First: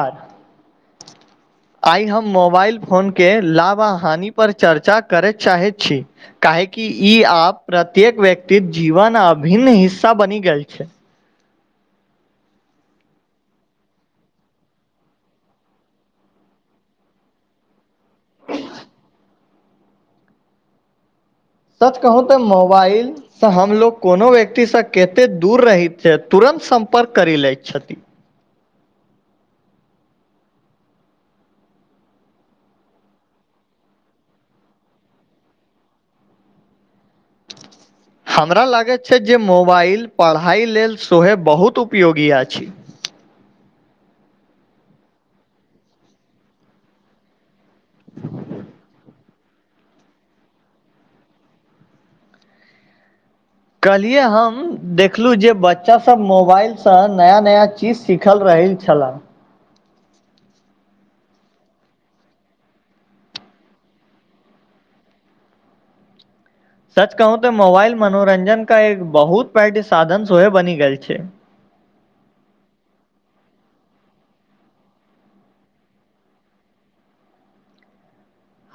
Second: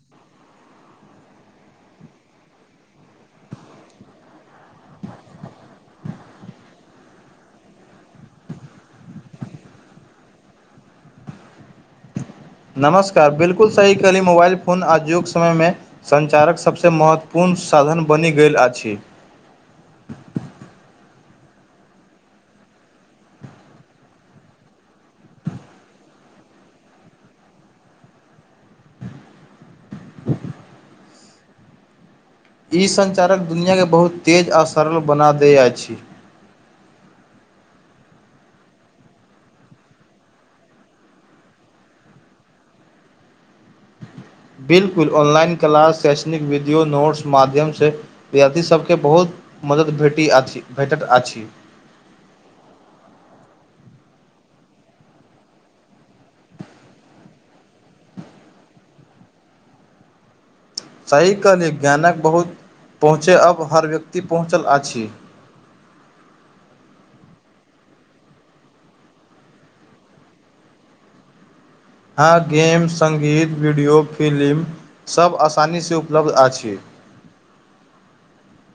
आ आइ हम मोबाइल फोनके लाभ हानिपर चर्चा करय चाहैत छ काहेकि ई आप प्रत्येक व्यक्त जीवन अभिन्न हिस्सा बनि गेल छ नमस्कार बिलकुल सही कही मोबाइल फोन आ युग समय म सञ्चारक सभसँ महत्वपूर्ण साधन बनि गेल अछ सच कहू तऽ मोबाइ त हमलोग कोनो व्यक्तिसँ कते दूर रहैत छै तुरन्त सम्पर्क करि लैत छथ ई सञ्चारक दुनिआँके बहुत तेज आ सरल बना दैत अछ हमरा लागैत छै जे मोबाइल पढ़ाइ लेल सेहोहे बहुत उपयोगी अछ बिलकुल ऑनलाइन क्लाास शै्षणिक वीडियो नोट्स माध्यम स विद्यार्थीसभके बहुत मदद भेटी अछि भेटैत अछ कहलियै हम देखलहुँ जे बच्चासभ मोबाइलसँ नया नया ची सीखल रहै छला सही कहली ज्ञानक बहुत पहुँचै अब हर व्यक्ति पहुँचल अछ सच कहू ते मोबाइल मनोरंजन का एक बहुत पारट साधन सोहे बनि गेल छ हँ गेम संगीत वीडियो फिलि्मसभ आसानीसँ उपलब्ध अछ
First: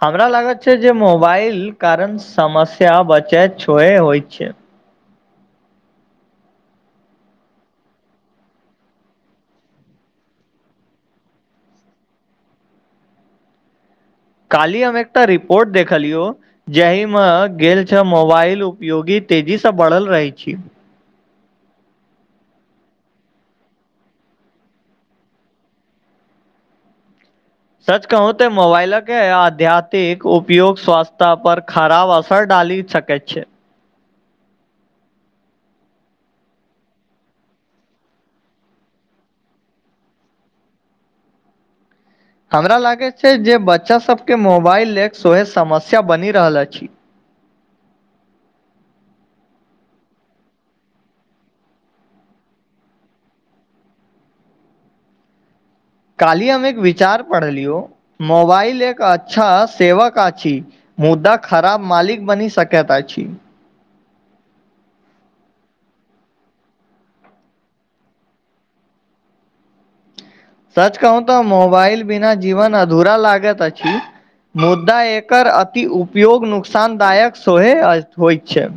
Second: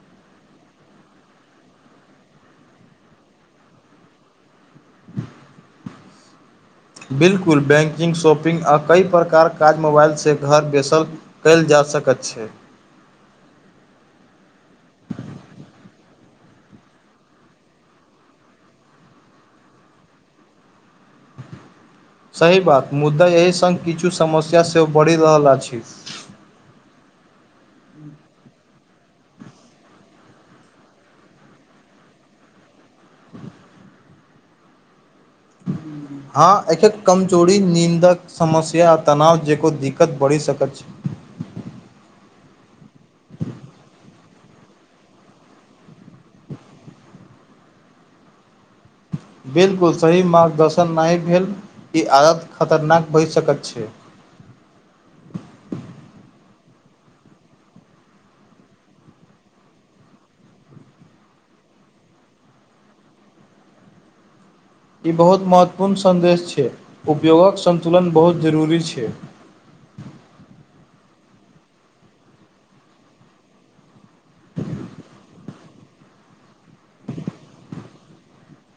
हमरा लागत छै जे मोबाइल कारण समस्या बचै छु होइ छ बिलकुल बैंकिंग शॉपिंग आ कइ प्रकारक काज मोबाइलसँ घर बैस कएयल जा सकैत छ काली हम एकटा रिपोर्ट देखलिय जाहि मे गेल छ मोबाइल उपयोगी तेजीसँ बढ़ल रहै छ सही बात मुद्दा एहि संग किछु समस्या सेहो बढ़ि रहल अछ सच कहू ते मोबाइलके आध्यात्मिक उपयोग स्वास्थ्य आ पर खराब असर डाल सक छ ह हँ एक कमजोरी नीन्दक समस्या आ तनाव जेकर दिक्कत बढ़ि सकैत छै हमरा लागे छै जे बच्चा सबके मोबाइल ले सोहे समस्या बनि रहल अछ बिलकुल सही मार्गदर्शन नहि भेल ई आदत खतरनाक भऽ सकैत छ काली हम एक विचार पढ़लियो मोबाइल एक अच्छा सेवक आछ मुद्दा खराब मालिक बनी सकैत छ बहुत महत्वपूर्ण सन्देश छै उपयोगक सन्तुलन बहुत जरूरी छ सच कहू तऽ मोबाइल बिना जीवन अधूरा लागत अछ मुदा एकर अति उपयोग नुकसानदायक सोहे होइत छ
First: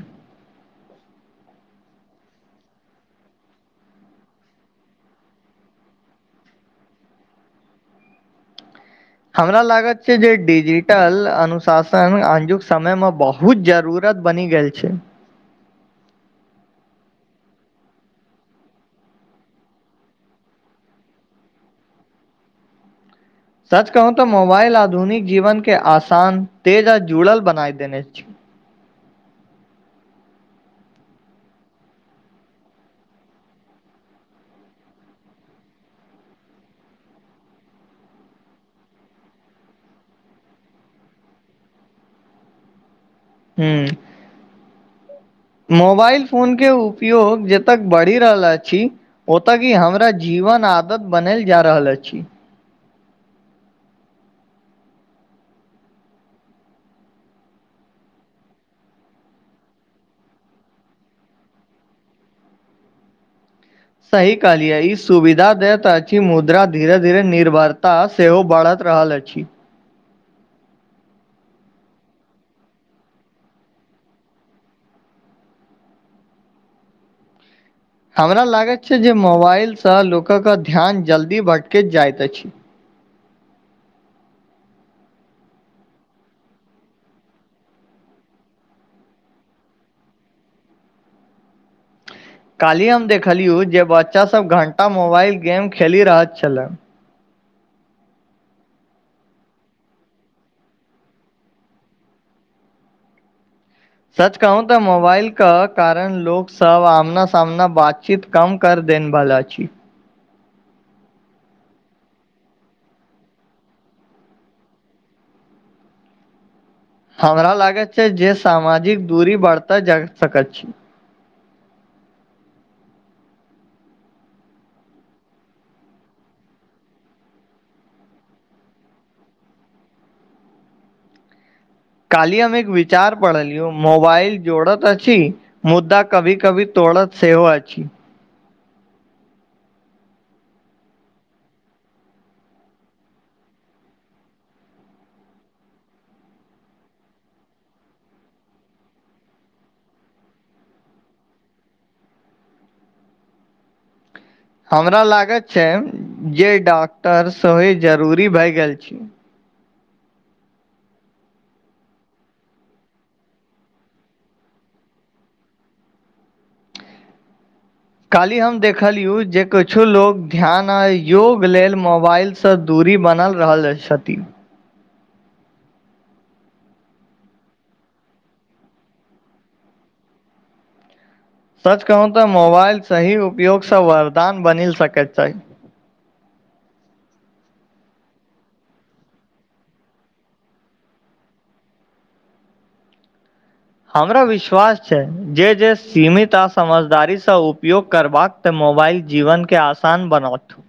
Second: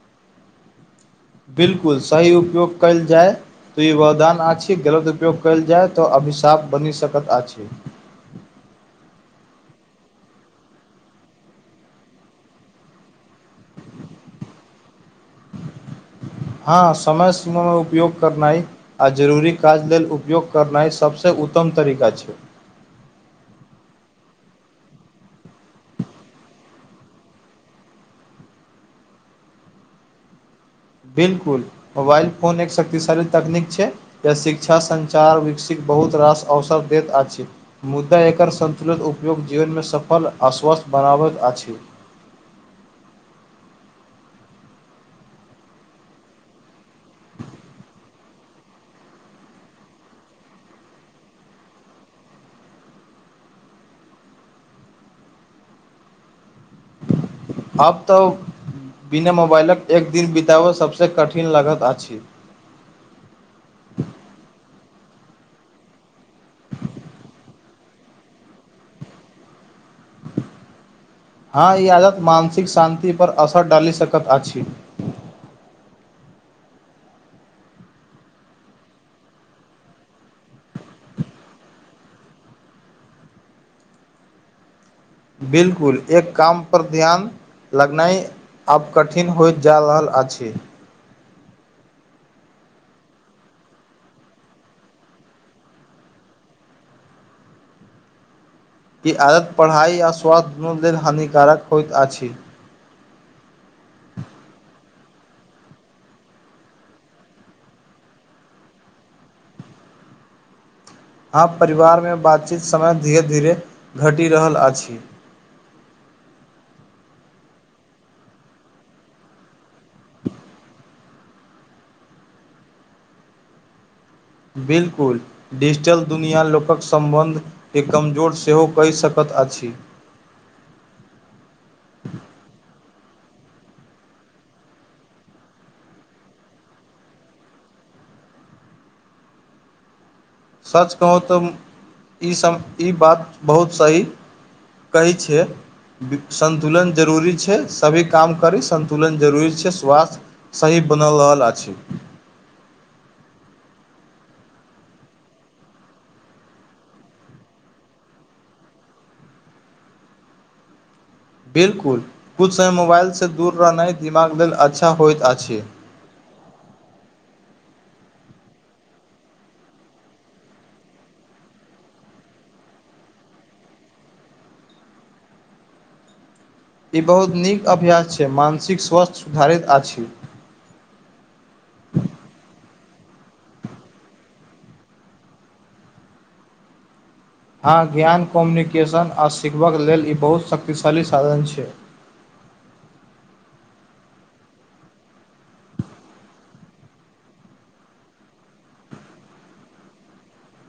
बिल्कुल सही उपयोग कयल जा त ई वरदान आछी गलत उपयोग कयल जाय त अभिशाप बनी सकत आछ हमरा लागत छै जे डिजिटल अनुशासन अजुक समय मे बहु बुत जरूरत बनि गेल छ हँ समय सीमामे उपयोग करना आ जरूरी काज लेल उपयोग करनाइ सभसँ उत्तम तरीका छ सच कहू तऽ मोबाइल आधुनिक जीवन के आसान तेज आ जुड़ल बनाई देन बिल्कुल मोबाइल फोन एक शक्तिशाली तकनीक छ शिक्षा संचार वस बहुत रास अवसर दैत अछ मुद्दा एकर संन्तुलित उपयोग जीवनमे सफल आश्वस्थ बनाबैत अछ ह मोबाइल फोनके उपयोग जतय बढ़ि रहल अछ ओतय की हमरा जीवन आदत बनल जा रहल अछ आब तऽ बिना मोबाइलक एक दिन बितबै सभसँ कठिन लगत अछ सही कहलिय ई सुविधा दयताी मुद्रा धीरे धीरे निर्भरताा सेहो बढ़त रहल अछ हँ ई आादत मानसिक शान्तिपर असर डालि सकैत अछ हमरा लागैत छै जे मोबाइलसँ लोकके ध्यान जल्दी भटकैत जाइत अछ बिलकुल एक कामप ध्या लगनाइ आब कठिन होइत जा रहल छि काल्हि हम देखलियु जे बच्चा सब घंटा मोबाइल गेम खेली रहल छल ई आदत पढ़ाइ आओ स्वास्थ्य दुनू लेल हानिकारक होइत अछ सच कहू तऽ मोबाइल क कारण लोक सब आमना सामना बातची काम कर देन बालाच हँ परिवारमे बातचीत समय धीरे धीरे घटि रहल अछ हमरा लागैत छै जे सामाजिक दूरी बरतय जा सकैत छ बिलकु डिजिटल दुनिआँ लोकक सम्बन्धके कमजोर सेहो कहि सकैत अछ काल्हि हम एक विचार पढ़लिय मोबाइल जोड़त अछ मुद्दा कभी कभी तोड़त सेहो अछि छ सच कहू तऽ ईसभ ई बात बहुत सह कहै छीय सन्तुलन जरूरी छै सभी काम करी संन्तुलन जरूरी छै स्वास्थ् सही बन रहल अछ हमरा लागत छै जे डॉक्टर स जरूरी भए गेल छ बिल्कुल कुछ समय मोबाइलसँ दूर रहनाइ दिमाग लेल अच्छा होइत अछ काली हम देखलियु जे कुछो लोग ध्यान आ योग लेल मोबाइ सँ दूरी बनल रहल छथि ई बहुत नीक अभ्यास छै मानसिक स्वास्थ्य सुधारित अछ सच कहू तऽ मोबाइल सही उपयोगसँ वरदान बनिल सकैत अछ हँ ज्ञान कोम्युनिकेशन आ सिखबक लेल ई बहुत शक्तिशाली साधन छ हमरा विश्वास छै जे जे सीमित आ समझदारीसँ उपयोग करबा तऽ मोबाइल जीवनके आसान बनौत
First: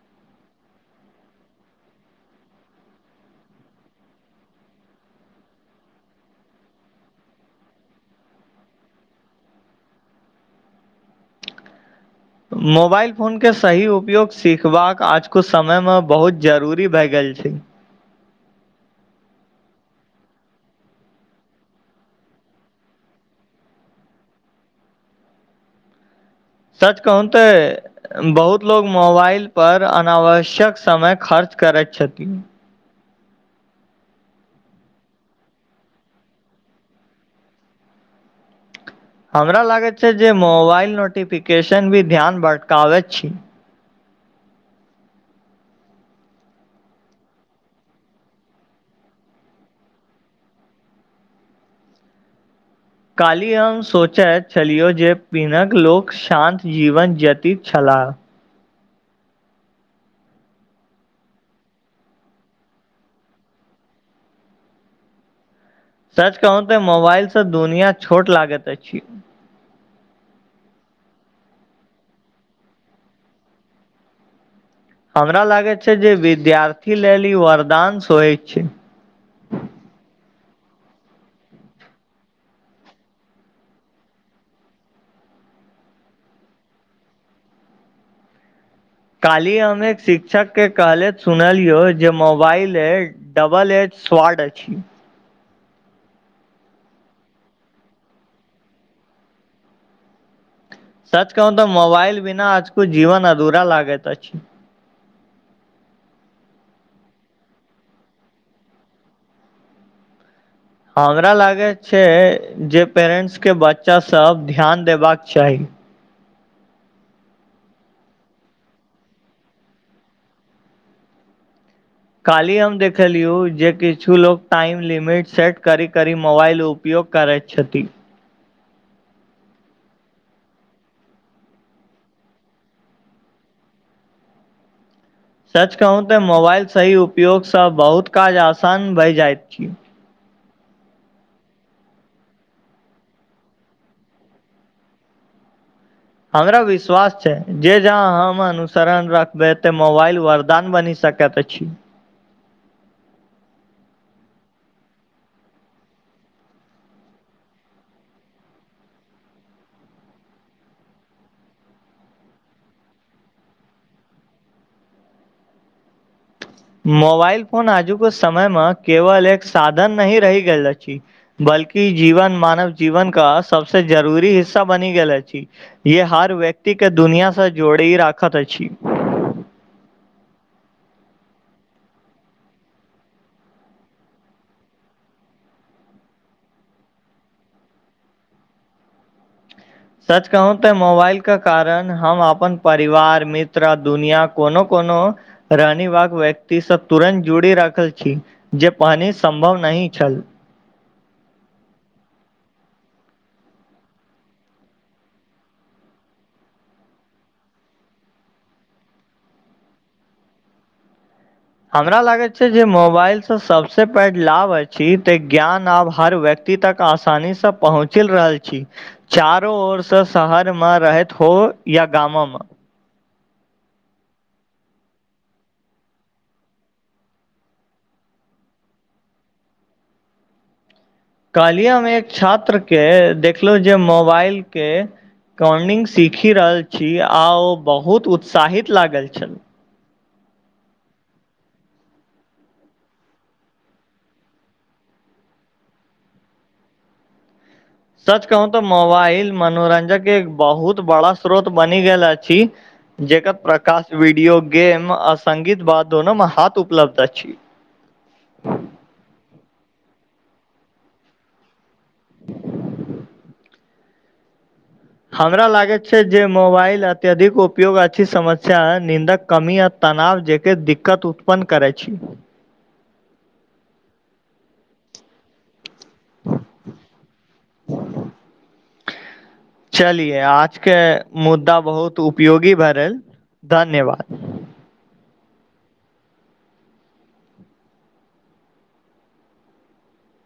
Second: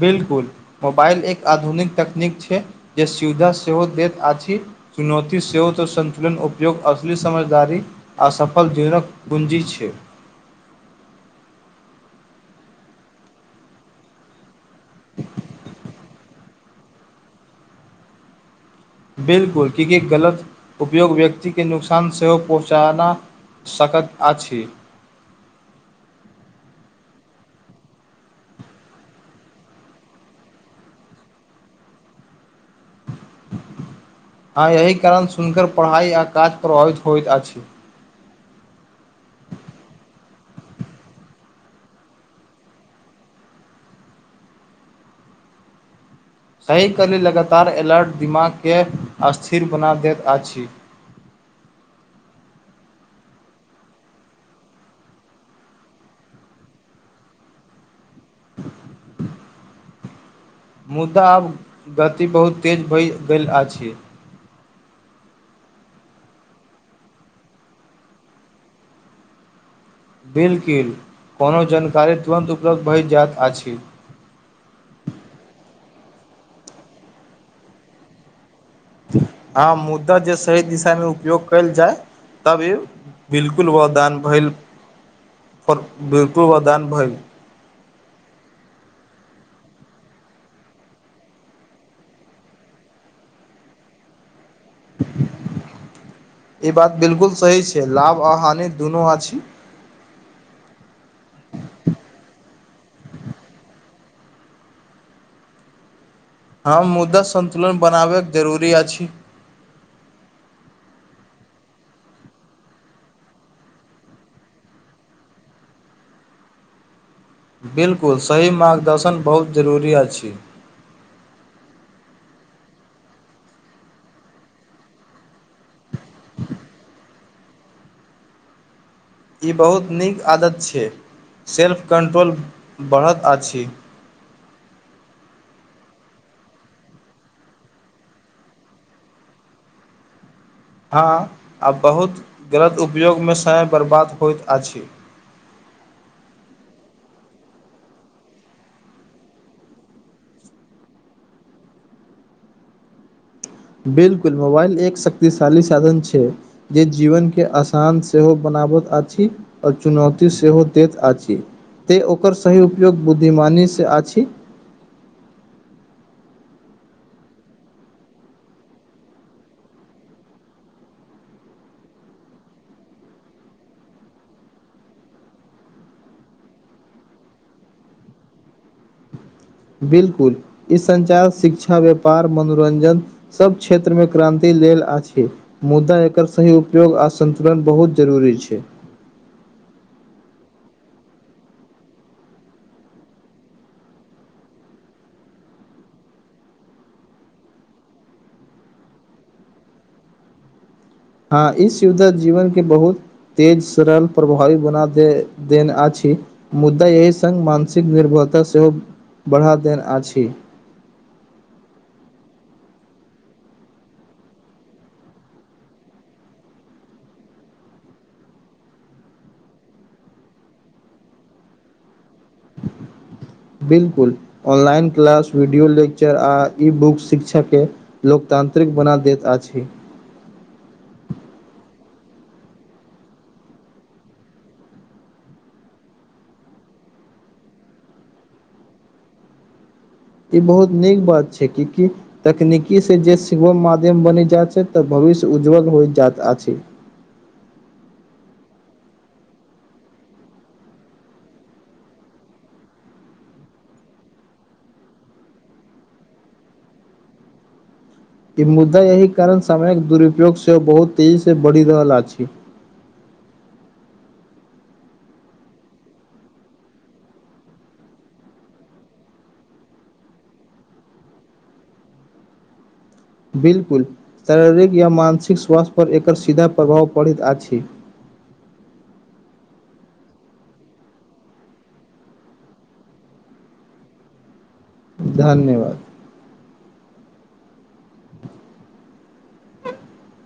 बिल्कुल मोबाइल एक आधुनिक तकनीक छै जे सुविधा सेहो दैत अछ चुनौती सेवत संन्तुलन उपयोग असल समझदार असफल जीवनक पूँजी छ मोबाइल फोन के सही उपयोग सीखबाक आजक समय मे बहु जरूरी भए गेल छ बिलकुल कि गलत उपयोग व्यक्ति के नुकसान सेहो पहुँचान सकैत अछ सच कहुँन बहुत लोग मोबाइल पर अनावश्यक समय खर्च करैत छथि हँ एहि कारण सुननकर पढ़ाइ आ काज प्रभावित होइत अछ हमरा लागैत छै जे मोबाइल नोटिफिकेशन भी ध्यान भटकाबैत छ सही कली लगातार अलर्ट दिमागके स्थिर बना दैत अछ काल्हि हम सोचैत छलियौ जे पिनक लोक शान्त जीवन ज्यतित छला मुदा आब गति बहुत तेज भए गेल अछ सच कहू ते मोबाइल से दुनिया छोट लागैत अछ बिलकुल कोनो जानकारी तुरन्त उपलब्ध भऽ जायइत अछ हमरा लागे छै जे विद्यार्थी लेल ई सोय छ हँ मुदा जे सही दिशा मे उपयोग कयल जाय तबी बिलकुल वदान भइल बिलकुल वदान भइल काल्हि हम एक शिक्षक के कहलथि सुनलियो जे मोबाइल ए डबल एट स्वाड अछि ई बात बिलकुल सही छै लाभ आ हानि दुनू आछी सच कहू तऽ मोबाइल बिना आजकु जीवन अधूरा लागैत अछि हम मुददा सन्तुलन बनाबै जरूरी अछि हमरा लागैत छै जे पैरेनस के बच्चासभ ध्यान देबाक चाही बिलकुल सही मार्गदर्शन बहुत जरूरी अछि काल्हि हम देखलियौ जे किछु लोग टाइम लिमिट सेट करिक करी मोबाइल उपयोग करैत छथि ई बहुत नीक आदत छै सेल्फ कंट्रोल बढ़त अछि सच कहू तऽ मोबाइल सही उपयोगसँ बहुत काज आसान भए जाइत छी हँ आ बहुत गलत उपयोगमे समय बर्बाद होइत अछि हमरा विश्वास छै जे जहा हम अनुसरण रखबै ते मोबाइल वरदान बनी सक तय तऽ छी बिलकुल मोबाइल एक शक्तिशाली साधन छै जे जिवनके आसान सेहो बनाबैत अछि आ चुनौती सेहो देत अछि तै ओकर सही उपयोग बुद्धिमानीसँ आछि मोबाइल फोन आजु के समय मे केवल एक साधन नही रहि गेल अछि बल्कि जीवन मानव जीवन का सबसऽ जरूरी हिस्सा बनि गेले छी ये हर व्यक्ति के दुनिया स जोड़ी राखत अछि बिलकुल इ संचार शिक्षा व्यापार मनोरंजन सब क्षेत्र मे क्रान्ति लेल आछि मुदा एकर सही उपयोग आ सन्तुलन बहुत जरूरी छै सच कहू ते मोबाइ के कारण हम अपन परिवार मित्र दुनिया कोनो कोनो रानी ब व्यक्तिसँ तुरन्त जुड़ी रखल छी जे पानी सम्भव नहि छल हँ ई सुविधा जीवन के बहुत तेज सरल प्रभावी बना दे देन अछि मुद्दा एहि सङ्ग मानसिक निर्भरता सेहो बढ़ा देन अछि हमरा लागैत छै जे मोबाइल से सबसे पैघ लाभ अछि तऽ ज्ञान आब हर व्यक्त ती तक आसानी से पहुँचल रहल छी चारो ओरसँ शहरमे रहैत हो या गाममे बिल्कुल ऑनलाइन क्लास वीडियो लेक्चर आ ई बुक शिक्षक के लोकतांत्रिक बना दैत अछि काल्हि हमे एक छात्रके देखलहुँ जे मोबाइलके कॉर्नि्ंग सीखि रहल छी आ ओ बहुत उत्साहित लागल छन ई बहुत नीक बात छै कि कि तकनीकी से जे सिवोम माध्यम बनि जाइत छै तऽ भविष्य उज्ज्वल होय जाइत अछि सच कहू तऽ मोबाइल मनोरंजन के एक बहुत बड़ा स्रोत बनि गेल अछि जेकर प्रकाश वीडियो गेम आ सङ्गीत बाद दोनोमे हाथ उपलब्ध अछि ई मुद्दा एहि कारण सामयक दुरुपयोग सेहो बहुत तेजीसँ बढ़ि रहल अछि हमरा लागैत छै जे मोबाइल अत्यधिक उपयोग अछि समस्या निन्दक कमीयत तनाव जेके दिक्कत उत्पन्न करै छी बिलकुल शारीरिक या मानसिक स्वास्थ्य पर एकर सीधा प्रभाव पड़ैत अछि [inaudible] चलिये आजके मुद्दा बहुत उपयोगी भरल धन्यवाद धन्यवाद [inaudible] [inaudible]